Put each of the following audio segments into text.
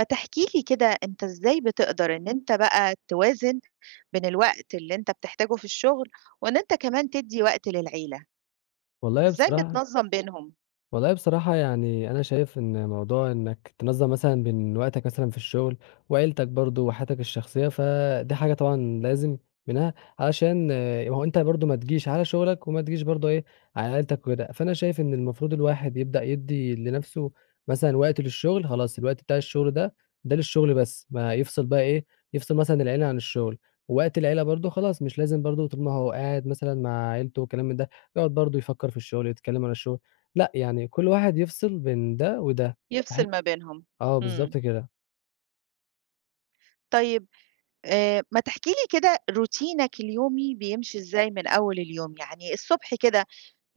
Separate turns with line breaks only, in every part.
فتحكِ لي كده أنت إزاي بتقدر إن أنت بقى توازن بين الوقت اللي أنت بتحتاجه في الشغل، وإن أنت كمان تدّي وقت للعيلة،
والله
إزاي
بصراحة
بتنظّم بينهم،
والله بصراحة يعني أنا شايف إن موضوع إنك تنظّم مثلًا بين وقتك مثلًا في الشغل وعيلتك برضه وحياتك الشخصية، فدي حاجة طبعًا لازم منها علشان ما هو أنت برضه ما تجيش على شغلك وما تجيش برضه على عيلتك وكده. فأنا شايف إن المفروض الواحد يبدأ يدّي لنَفْسه مثلًا وقت للشغل، خلاص الوقت بتاع الشغل ده، ده للشغل بس، ما يفصل بقى يفصل مثلًا العيلة عن الشغل، ووقت العيلة برضه خلاص مش لازم برضه طول ما هو قاعد مثلًا مع عيلته وكلام من ده، يقعد برضه يفكّر في الشغل، يتكلّم عن الشغل. لأ، يعني كل واحد يفصل بين ده وده، باحس
يفصل ما بينهم؟
آه، بالضبط
إمم،
كده.
طيب ما تحكي لي كده روتينك اليومي بيمشي إزاي من أول اليوم، يعني الصبح كده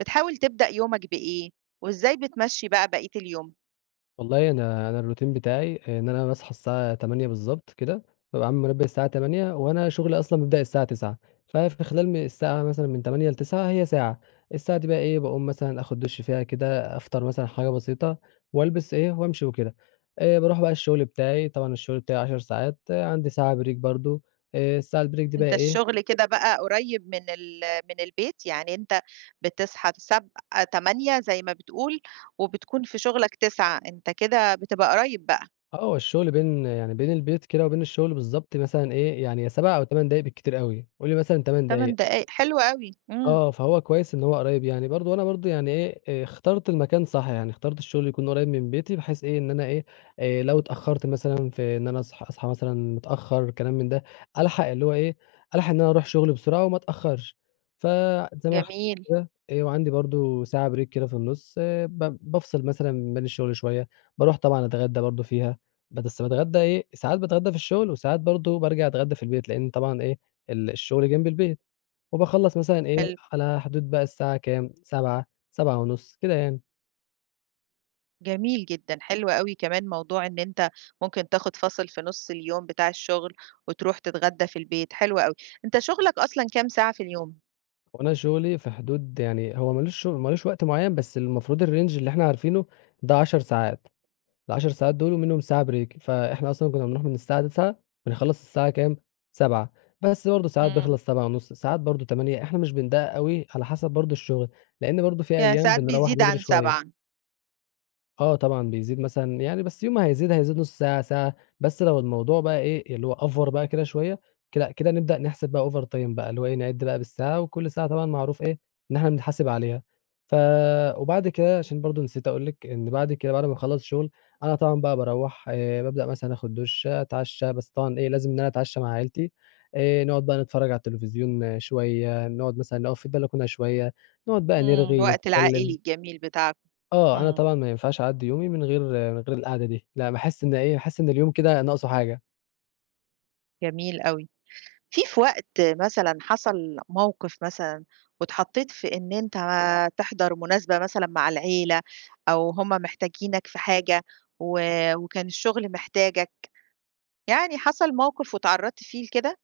بتحاول تبدأ يومك بإيه، وإزاي بتمشّي بقى بقية اليوم؟
والله أنا الروتين بتاعي إن أنا باصحى الساعة 08:00 بالضبط كده، بابقى عامل منبه الساعة 08:00 وأنا شغلي أصلًا بيبدأ الساعة 09:00 ففي خلال الساعة مثلًا من 08:00 ل09:00 هي ساعة، الساعة دي بقى باقوم مثلًا آخد دُش فيها كده، أفطر مثلًا حاجة بسيطة والبس وأمشي وكده. باروح بقى الشغل بتاعي، طبعًا الشغل بتاعي 10 ساعات، عندي ساعة break برضه، الساعة الbreak دي بقى
أنت
إيه.
الشغل كده بقى قريب من من البيت، يعني أنت بتصحى 08:00 زي ما بتقول، وبتكون في شغلك 09:00 أنت كده بتبقى قريب بقى،
آه، هو الشغل بين يعني بين البيت كده وبين الشغل بالضبط مثلًا إيه، يعني يا 7 دقايق أو 8 دقايق بالكتير أوي، قُل لي مثلًا 8
8
دقايق.
دقايق حلو أوي. إمم.
آه، فهو كويس إن هو قريب يعني برضه، وأنا برضه يعني إيه، اخترت المكان صح، يعني اخترت الشغل يكون قريب من بيتي بحيث إيه، إن أنا إيه، لو اتأخرت مثلًا في إن أنا أصحى مثلًا متأخر كلام من ده، ألحق اللي هو إيه، ألحق إن أنا أروح شغلي بسرعة وما أتأخرش. فزي ما حكيت
جميل.
كده، وعندي برضه ساعة break كده في النُص، ب بافصل مثلًا بين الشغل شوية، باروح طبعًا أتغدى برضه فيها، بس باتغدى ساعات باتغدى في الشغل وساعات برضه بارجع أتغدى في البيت، لإن طبعًا إيه، ال الشغل جنب البيت. وباخلّص مثلًا إيه،
حلو.
على حدود بقى الساعة كام، 19:00، 19:30 كده يعني.
جميل جدًا، حلو أوي كمان موضوع إن أنت ممكن تاخد فاصل في نُص اليوم بتاع الشغل، وتروح تتغدى في البيت، حلو أوي. أنت شغلك أصلًا كام ساعة في اليوم؟
وأنا شغلي في حدود يعني هو ما لوش وقت معيّن، بس المفروض الrange اللي إحنا عارفينه ده 10 ساعات، ال10 ساعات دول ومنهم ساعة break، فإحنا أصلًا كنا بنروح من الساعة 09:00 بنخلّص الساعة كام، 19:00 بس برضه ساعات
إمم.
بيخلص 19:30 ساعات برضه 20:00 إحنا مش بندقق أوي على حسب برضه الشغل، لإن برضه في
يعني
أيام
ساعات
بنروّح
بيزيد
بدري
عن 7.
شوية.
إمم.
آه طبعًا بيزيد مثلًا يعني بس يوم ما هيزيد، هيزيد نُص ساعة، ساعة، بس لو الموضوع بقى اللي هو over بقى كده شوية، كده كده نبدأ نحسب بقى over time بقى، اللي هو نعِد بقى بالساعة، وكل ساعة طبعًا معروف إن إحنا بنتحاسب عليها. ف وبعد كده عشان برضه نسيت أقول لِك، إن بعد كده بعد ما باخلّص شُغل، أنا طبعًا بقى باروّح بابدأ مثلًا آخُد دُش، أتعشّى، بس طبعًا لازم إن أنا أتعشّى مع عيلتي، نقعد بقى نتفرّج على التلفزيون شوية، نقعد مثلًا نقف في البلكونة شوية، نقعد بقى
إمم.
نرغي،
الوقت العائلي
نتكلّم.
الجميل بتاعكم.
آه، أنا
إمم،
طبعًا ما ينفعش أعدّي يومي من غير القعدة دي، لأ باحس إن باحس إن اليوم كده ناقصه حاجة.
جميل أوي. في وقت مثلًا حصل موقف مثلًا واتحطيت في إن أنت تحضر مناسبة مثلًا مع العيلة أو هم محتاجينك في حاجة و وكان الشغل محتاجك، يعني حصل موقف واتعرّضت فيه لكده؟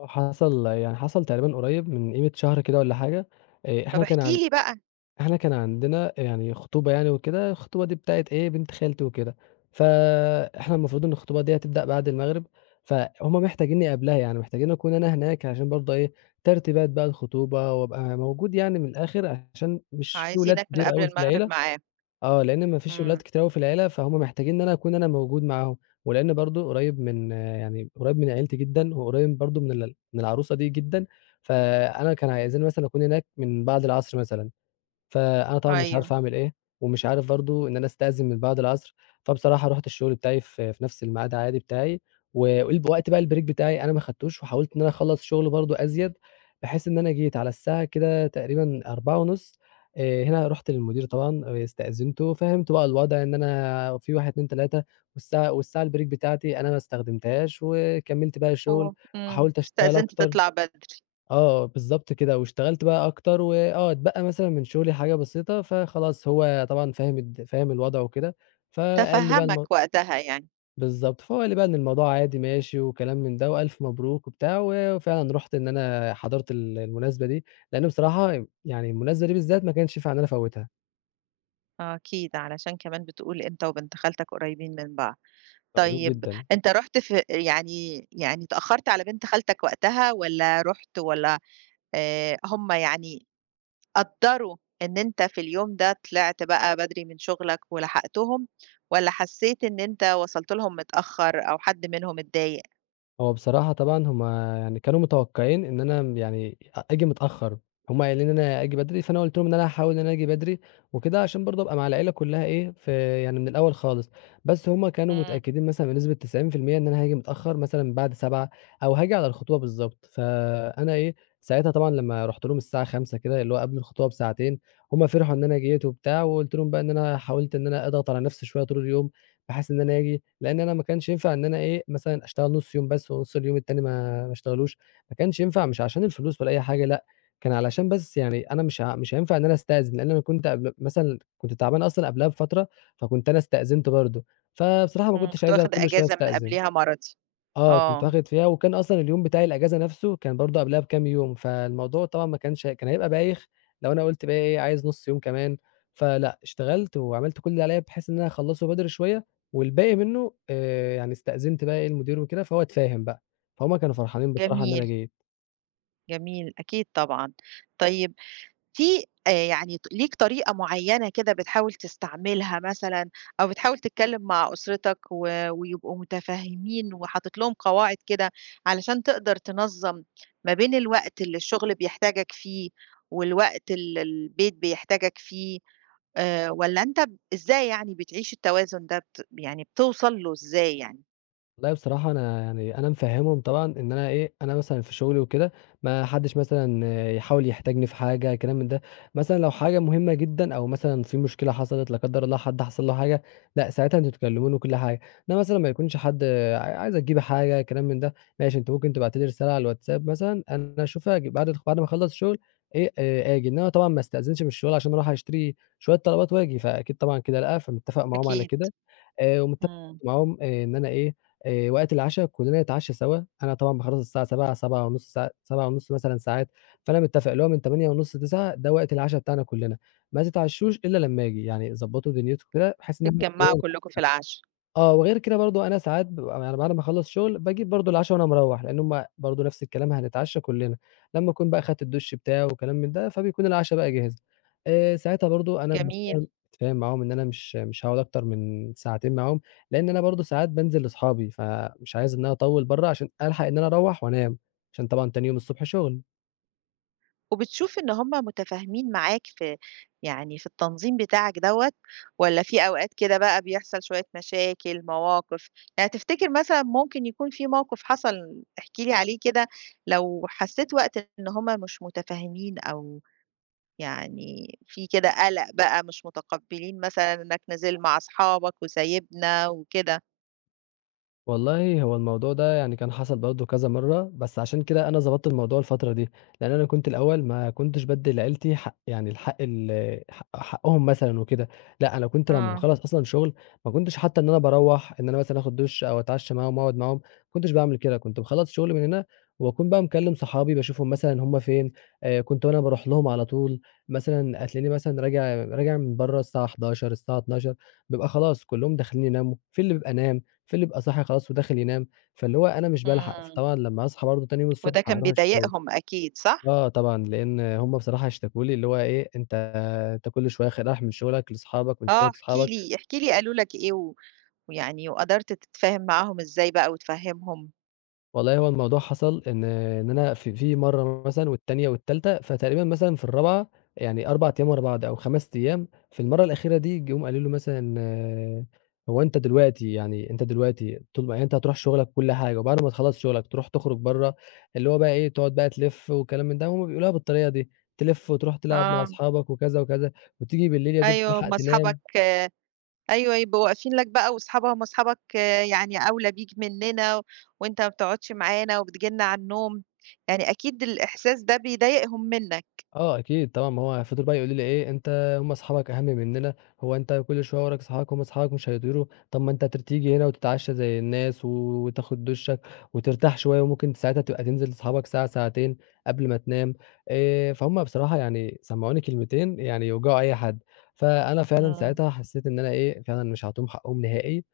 حصل يعني حصل تقريبًا قريب من قيمة شهر كده والّا حاجة، آآ
طب
إحنا كان
احكِ
عن
لي بقى.
إحنا كان عندنا يعني خطوبة يعني وكده، الخطوبة دي بتاعة بنت خالتي وكده، فإحنا المفروض إن الخطوبة دي هتبدأ بعد المغرب، فهُم محتاجينّي قبلها، يعني محتاجين أكون أنا هناك عشان برضه ترتيبات بقى الخطوبة وأبقى موجود يعني من الآخر، عشان مش في ولاد
عايزينك من
كتير
قبل
أوي في
المغرب
العيلة.
معاهم.
آه، لإن ما فيش ولاد
إمم.
كتير أوي في العيلة، فهُم محتاجين إن أنا أكون أنا موجود معاهم، ولإن برضه قريب من آه، يعني قريب من عيلتي جدًا، وقريب برضه من من العروسة دي جدًا، فأنا كان عايزين مثلًا أكون هناك من بعد العصر مثلًا. فأنا طبعًا مش
أيوه.
عارف أعمل إيه، ومش عارف برضه إن أنا أستأذن من بعد العصر، فبصراحة رُحت الشغل بتاعي في نفس الميعاد عادي بتاعي، و وقت بقى البريك بتاعي أنا ما خدتوش، وحاولت إن أنا أخلّص شغل برضه أزيد، بحيث إن أنا جيت على الساعة كده تقريبًا 16:30. هنا رُحت للمدير طبعًا واستأذنته، فهمته بقى الوضع إن أنا في 1، 2، 3 والساعة البريك بتاعتي أنا ما استخدمتهاش، وكمّلت بقى شغل
هو
وحاولت أشتغل
استأذنت
أكتر.
تطلع بدري.
آه، بالضبط كده، واشتغلت بقى أكتر وآه، اتبقى مثلًا من شغلي حاجة بسيطة، فخلاص هو طبعًا فاهم الوضع وكده، فقال لي بقى
تفهّمك
الم
وقتها يعني.
بالضبط، فهو قال لي بقى إن الموضوع عادي ماشي وكلام من ده وألف مبروك وبتاع، وفعلًا رُحت إن أنا حضرت المناسبة دي، لإن بصراحة يعني المناسبة دي بالذات ما كانش ينفع إن أنا أفوّتها،
آه، أكيد علشان كمان بتقول أنت وبنت خالتك قريبين من بعض.
كانوا قريبين
طيب
جدًا.
أنت رُحت في يعني اتأخّرت على بنت خالتك وقتها والّا رُحت والّا هم يعني قدّروا إن أنت في اليوم ده طلعت بقى بدري من شُغلك ولحقتهم والّا حسّيت إن أنت وصلت لهم متأخّر أو حد منهم اتضايق؟
هو بصراحة طبعًا هم يعني كانوا متوقعين إن أنا م يعني أ آجي متأخّر، هم قايلين إن أنا آجي بدري، فأنا قُلت لهم إن أنا هاحاول إن أنا آجي بدري وكده عشان برضه أبقى مع العيلة كلّها في يعني من الأول خالص، بس هم كانوا
إمم.
متأكدين مثلًا بنسبة 90% إن أنا هاجي متأخّر مثلًا بعد 19:00 أو هاجي على الخطوبة بالضبط، فأنا ساعتها طبعًا لمّا رُحت لهم الساعة 17:00 كده اللي هو قبل الخطوبة بساعتين، هم فرحوا إن أنا جيت وبتاع وقُلت لهم بقى إن أنا حاولت إن أنا أضغط على نَفْسي شوية طول اليوم، بحيث إن أنا آجي لإن أنا ما كانش ينفع إن أنا مثلًا أشتغل نُص يوم بس ونُص اليوم التاني ما اشتغلوش، ما كانش ينفع مش عشان الفلوس ولا أي حاجة لأ، كان علشان بس يعني أنا مش هينفع إن أنا أستأذن، لإن أنا كنت قبل مثلًا كنت تعبان أصلًا قبلها بفترة، فكنت أنا استأذنت برضه، فبصراحة ما
إمم.
كنتش
كنت
عايز أنا
واخد
كل شوية
إجازة من
أستأذن.
قبليها مَرَضي.
آه، كنت
آه.
واخد فيها وكان أصلًا اليوم بتاعي الأجازة نَفْسه كان برضه قبلها بكام يوم، فالموضوع طبعًا ما كانش كان هيبقى بايخ لو أنا قُلت بقى عايز نُص يوم كمان، فلأ، اشتغلت وعملت كل اللي عليّا بحيث إن أنا أخلّصه بدري شوية والباقي منّه يعني استأذنت بقى المدير وكده، فهو اتفاهم بقى، فهُم كانوا فرحانين بصراحة إن أنا
جميل،
جيت.
جميل، أكيد طبعًا. طيب في يعني ليك طريقة معيّنة كده بتحاول تستعملها مثلًا أو بتحاول تتكلّم مع أسرتك ويبقوا متفهّمين وحاطط لهم قواعد كده علشان تقدر تنظّم ما بين الوقت اللي الشغل بيحتاجك فيه والوقت اللي البيت بيحتاجك فيه، والّا أنت إزاي يعني بتعيش التوازن ده يعني بتوصل له إزاي يعني؟
والله بصراحة أنا يعني أنا مفهّمهم طبعًا إن أنا أنا مثلًا في شغلي وكده ما حدّش مثلًا يحاول يحتاجني في حاجة كلام من ده، مثلًا لو حاجة مهمة جدًا أو مثلًا في مشكلة حصلت لا قدّر الله حد حصل له حاجة، لأ ساعتها أنتم تكلموني وكل حاجة، إنّما مثلًا ما يكونش حد ع عايزة تجيبي حاجة كلام من ده، ماشي أنتِ ممكن تبعتي لي رسالة على الواتساب مثلًا أنا أشوفها بعد ما أخلّص شغل إيه آجي، إنّما طبعًا ما استأذنش من الشغل عشان أروح أشتري شوية طلبات وآجي، فأكيد طبعًا كده لأ، فمتّفق معاهم على
أكيد.
كده، ومتّفق
إمم.
معاهم آه، إن أنا إيه وقت العشا كُلّنا نتعشّى سوا، أنا طبعًا باخلّص الساعة 19:00، 19:30 مثلًا ساعات، فأنا متّفق اللي هو من 20:30 ل21:00 ده وقت العشا بتاعنا كُلّنا، ما تتعشّوش إلا لمّا آجي، يعني ضبّطوا دنيتكم كده بحيث إن إحنا كُلّنا
تتجمّعوا كلّكم
نتعشّى
في
سوا.
العشا.
آه، وغير كده برضه أنا ساعات بابقى يعني بعد ما أخلّص شغل، باجيب برضه العشا وأنا مروّح، لإن هُم برضه نفس الكلام هنتعشى كلّنا، لمّا أكون بقى خدت الدُش بتاعي وكلام من ده، فبيكون العشا بقى جِهِز. ساعتها برضه أنا متفاهم
جميل.
متفاهم معاهم إن أنا مش هاقعد أكتر من ساعتين معاهم، لإن أنا برضه ساعات بانزل لأصحابي، فمش عايز إن أنا أطوّل برّه عشان ألحق إن أنا أروّح وأنام، عشان طبعًا تاني يوم الصبح شغل.
وبتشوف إن هم متفاهمين معاك في يعني في التنظيم بتاعك دوّة والّا في أوقات كده بقى بيحصل شوية مشاكل، مواقف؟ يعني تفتكر مثلًا ممكن يكون في موقف حصل، احكِ لي عليه كده لو حسّيت وقت إن هم مش متفاهمين أو يعني في كده قلق بقى، مش متقبّلين مثلًا إنّك نازل مع أصحابك وسايبنا وكده.
والله هو الموضوع ده يعني كان حصل برضه كذا مرّة، بس عشان كده أنا ضبطت الموضوع الفترة دي، لإن أنا كنت الأول ما كنتش بادّي لعيلتي حق يعني الحق ال حق حقهم مثلًا وكده، لأ أنا كنت لمّا
آه.
باخلّص أصلًا شغل ما كنتش حتى إن أنا باروّح إن أنا مثلًا آخد دُش أو أتعشى معاهم أقعد معاهم، ما كنتش باعمل كده، كنت باخلّص شغل من هنا وأكون بقى مكلّم صحابي باشوفهم مثلًا هم فين، كنت أنا باروح لهم على طول، مثلًا هتلاقيني مثلًا راجع من برّه الساعة 23:00 الساعة 00:00 بيبقى خلاص كلّهم داخلين يناموا، في اللي بيبقى نام، فاللي بيبقى صاحي خلاص وداخل ينام، فاللي هو أنا مش بالحق،
إمم.
فطبعًا لمّا هاصحى برضه تاني يوم
وده
الصبح
كان
هاروح الشغل.
بيضايقهم أكيد صح؟
آه طبعًا، لإن هُم بصراحة اشتكوا لي اللي هو إيه، أنت كل شوية رايح من شغلك لأصحابك، من شغلك
آه، احكِ
لأصحابك.
لي، احكِ لي قالوا لك إيه ويعني وقدرت تتفاهم معاهم إزاي بقى وتفهّمهم؟
والله هو الموضوع حصل إن إن أنا في مرّة مثلًا والتانية والتالتة، فتقريبًا مثلًا في الرابعة يعني 4 أيام ورا بعض أو 5 أيام، في المرّة الأخيرة دي جُم قالوا له مثلًا آه، "هو أنت دلوقتي يعني أنت دلوقتي طول ما يعني أنت هتروح شغلك وكل حاجة وبعد ما تخلّص شغلك تروح تخرج برّه." اللي هو بقى إيه، تقعد بقى تلِف وكلام من ده، هُم بيقولوها بالطريقة دي، تلِف وتروح تلعب مع
آه.
أصحابك وكذا، وكذا، وتيجي بالليل يا دوب
أيوه،
تلحق
هم
تنام.
أصحابك آه. أيوه، يبقوا واقفين لك بقى وأصحاب هم أصحابك آه، يعني أولى بيك منّنا و- وأنت ما بتقعدش معانا وبتيجي لنا على النوم، يعني أكيد الإحساس ده بيضايقهم منّك.
آه أكيد طبعًا، ما هو فضلوا بقى يقولوا لي إيه: "أنت هم أصحابك أهم مننا، هو أنت كل شوية وراك أصحابك، هم أصحابك مش هيطيروا، طب ما أنت تيجي هنا وتتعشى زي الناس و- وتاخد دُشّك وترتاح شوية وممكن ساعتها تبقى تنزل لأصحابك ساعة، ساعتين قبل ما تنام." فهُم بصراحة يعني سمعوني كلمتين يعني يوجعوا أي حد، فأنا فعلًا
إمم.
ساعتها حسّيت إن أنا إيه، فعلًا مش هاعطيهم حقّهم نهائي،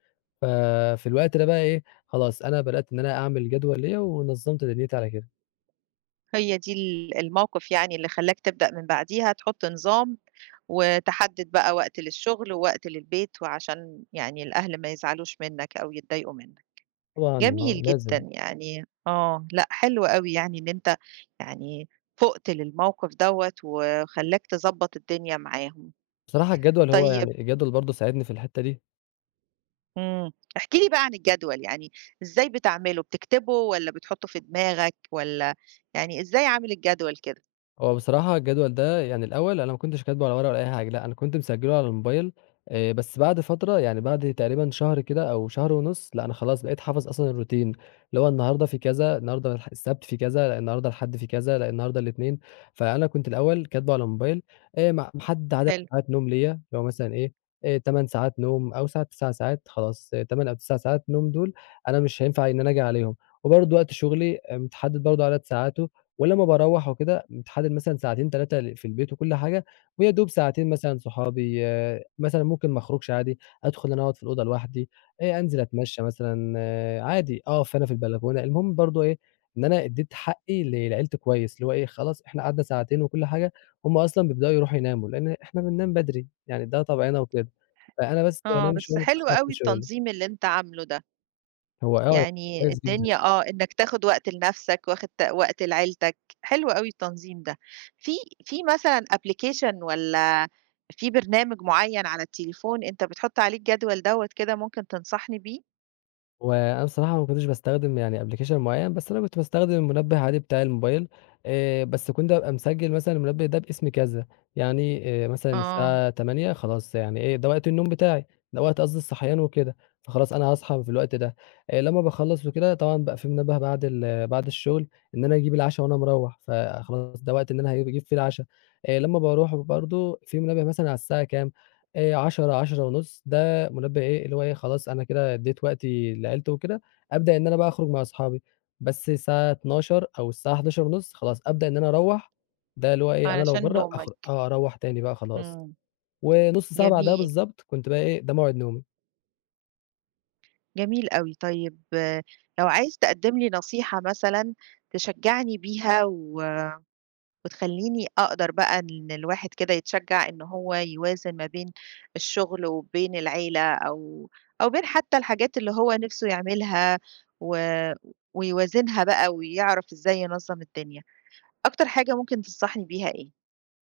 ففي الوقت ده بقى إيه، خلاص أنا بدأت إن أنا أعمل جدول ليّا ونظّمت دنيتي على كده،
هي دي الموقف يعني اللي خلّاك تبدأ من بعديها تحُط نظام، وتحدد بقى وقت للشغل ووقت للبيت، وعشان يعني الأهل ما يزعلوش منّك أو يتضايقوا منّك.
طبعًا آه
جميل
لازم.
جدًا يعني آه، لأ حلو أوي يعني إن أنت يعني فُقت للموقف دوّة، وخلّاك تضبّط الدنيا معاهم.
بصراحة الجدول هو
طيب.
يعني الجدول برضه ساعدني في الحتّة دي،
إمم. احكِ لي بقى عن الجدول، يعني إزاي بتعمله، بتكتبه والّا بتحُطّه في دماغك والّا يعني إزاي عامل الجدول كده؟
هو بصراحة الجدول ده يعني الأول أنا ما كنتش كاتبه على ورقة ولا أي حاجة، لأ أنا كنت مسجله على الموبايل، بس بعد فترة يعني بعد تقريبًا شهر كده أو شهر ونص، لأ أنا خلاص بقيت حافظ أصلًا الروتين، اللي هو النهارده في كذا، النهارده السبت في كذا، لأ النهارده الحد في كذا، لأ النهارده الاتنين، فأنا كنت الأول كاتبه على الموبايل، م محدد عدد
حلو.
ساعات نوم ليّا، اللي هو مثلًا إيه، 8 ساعات نوم أو ساعات 9 ساعات خلاص 8 أو 9 ساعات نوم دول أنا مش هينفع إن أنا آجي عليهم، وبرضه وقت شغلي آه، متحدد برضه عدد ساعاته، ولمّا باروّح وكده كنت حادد مثلًا ساعتين 3 في البيت وكل حاجة، ويا دوب ساعتين مثلًا صحابي مثلًا ممكن ما اخرجش عادي، أدخل أنا أقعد في الأوضة لوحدي، أنزل أتمشى مثلًا عادي، أقف أنا في البلكونة، المهم برضه إيه، إن أنا ادّيت حقّي لعيلتي كويس، اللي هو إيه خلاص إحنا قعدنا ساعتين وكل حاجة، هُم أصلًا بيبدأوا يروحوا يناموا، لإن إحنا بننام بدري، يعني ده طبعنا وكده، فأنا بس
آه،
بانام شوية
بس حلو
متأخر عشان
أوي
شغلي،
التنظيم اللي أنت عامله ده،
هو آه
يعني
كويس جدًا.
الدنيا إنك تاخد وقت لنفسك، واخد وقت لعيلتك، حلو أوي التنظيم ده. في في مثلًا application والّا في برنامج معيّن على التليفون أنت بتحط عليه الجدول دوّة كده ممكن تنصحني بيه؟
هو أنا بصراحة ما كنتش باستخدم يعني application معيّن، بس أنا كنت باستخدم المنبه عادي بتاع الموبايل، بس كنت أبقى مسجّل مثلًا المنبه ده باسم كذا، يعني مثلًا
آه،
الساعة 08:00 خلاص يعني إيه ده وقت النوم بتاعي، ده وقت قصدي الصحيان وكده، فخلاص أنا هاصحى في الوقت ده، لمّا باخلّص وكده طبعًا بقى في منبه بعد الشغل إن أنا أجيب العشا وأنا مروّح، فخلاص ده وقت إن أنا أجيب فيه العشا، لمّا باروح برضه في منبه مثلًا على الساعة كام، 10:00، 10:30 ده منبه إيه، اللي هو إيه، خلاص أنا كده ادّيت وقتي لعيلتي وكده، أبدأ إن أنا بقى أخرج مع أصحابي، بس الساعة 00:00 أو الساعة 23:30 خلاص أبدأ إن أنا أروّح، ده اللي هو إيه، أنا لو
علشان
برّه أخر
نومك.
آه، أروّح تاني بقى خلاص،
إمم.
ونُص ساعة بعدها
جميل،
بالضبط كنت بقى إيه، ده موعد نومي.
جميل أوي. طيب آه، لو عايز تقدّم لي نصيحة مثلًا تشجعني بيها وتخلّيني أقدر بقى إن الواحد كده يتشجّع إن هو يوازن ما بين الشغل وبين العيلة أو أو بين حتّى الحاجات اللي هو نِفْسه يعملها و ويوازنها بقى ويعرف إزاي ينظّم الدنيا. أكتر حاجة ممكن تنصحني بيها إيه؟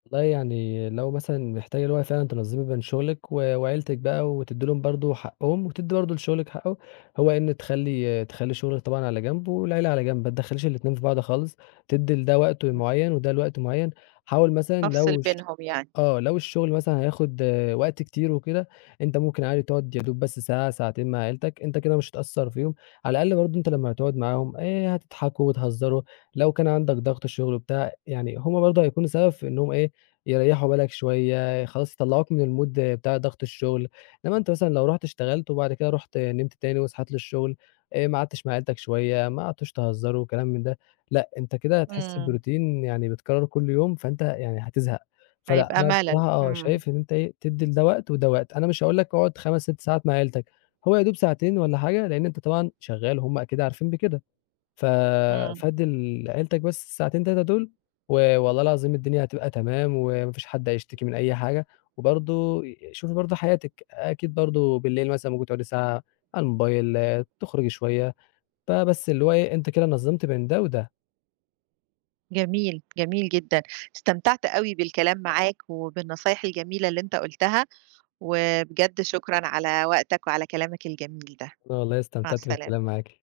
والله يعني لو مثلًا محتاجة اللي هو فعلًا تنظّمي بين شغلِك وعيلتِك بقى وتدّي لهم برضه حقّهم، وتدّي برضه لشغلِك حقّه، هو إن تخلّي شغلِك طبعًا على جنب والعيلة على جنب، ما تدخّليش الاتنين في بعض خالص، تدّي لده وقت
إمم.
معيّن وده لوقت معيّن. حاول مثلًا
أفصل
لو ش
بينهم يعني.
آه، لو الشغل مثلًا هياخد آه، وقت كتير وكده، أنت ممكن عادي تقعد يا دوب بس ساعة، ساعتين مع عيلتك، أنت كده مش هتأثّر فيهم، على الأقل برضه أنت لمّا هتقعد معاهم هتضحكوا وتهزروا، لو كان عندك ضغط شغل وبتاع، يعني هم برضه هيكونوا سبب في إنهم إيه، يريّحوا بالك شوية، خلاص يطلّعوك من الmood بتاع ضغط الشغل، إنما أنت مثلًا لو رُحت اشتغلت وبعد كده رُحت نمت تاني وصحيت للشغل، ما قعدتش مع عيلتك شوية، ما قعدتوش تهزروا وكلام من ده، لأ، أنت كده هتحس
إمم.
بroutine يعني بيتكرر كل يوم، فأنت يعني هتزهق. فلأ،
هيبقى
أنا
ملل.
بصراحة آه،
إمم.
شايف إن أنت إيه، تدّي لده وقت وده وقت، أنا مش هاقول لك اقعد 5، 6 ساعات مع عيلتك، هو يا دوب ساعتين والّا حاجة، لإن أنت طبعًا شغّال وهُم أكيد عارفين بكده، ف
إمم.
فادّي لعيلتك بس الساعتين 3 دول، والله العظيم الدنيا هتبقى تمام، وما فيش حد هيشتكي من أي حاجة، وبرضه شوفي برضه حياتِك، أكيد برضه بالليل مثلًا ممكن تقعدي ساعة على الموبايل، تخرجي شوية، فبس اللي هو إيه، أنتِ كده نظّمتِ بين ده وده،
جميل، جميل جدًا. استمتعت أوي بالكلام معاك وبالنصايح الجميلة اللي أنت قُلتها، وبجد شكرًا على وقتك وعلى كلامك الجميل ده.
أنا والله
مع
استمتعت بالكلام
السلامة.
معاكِ.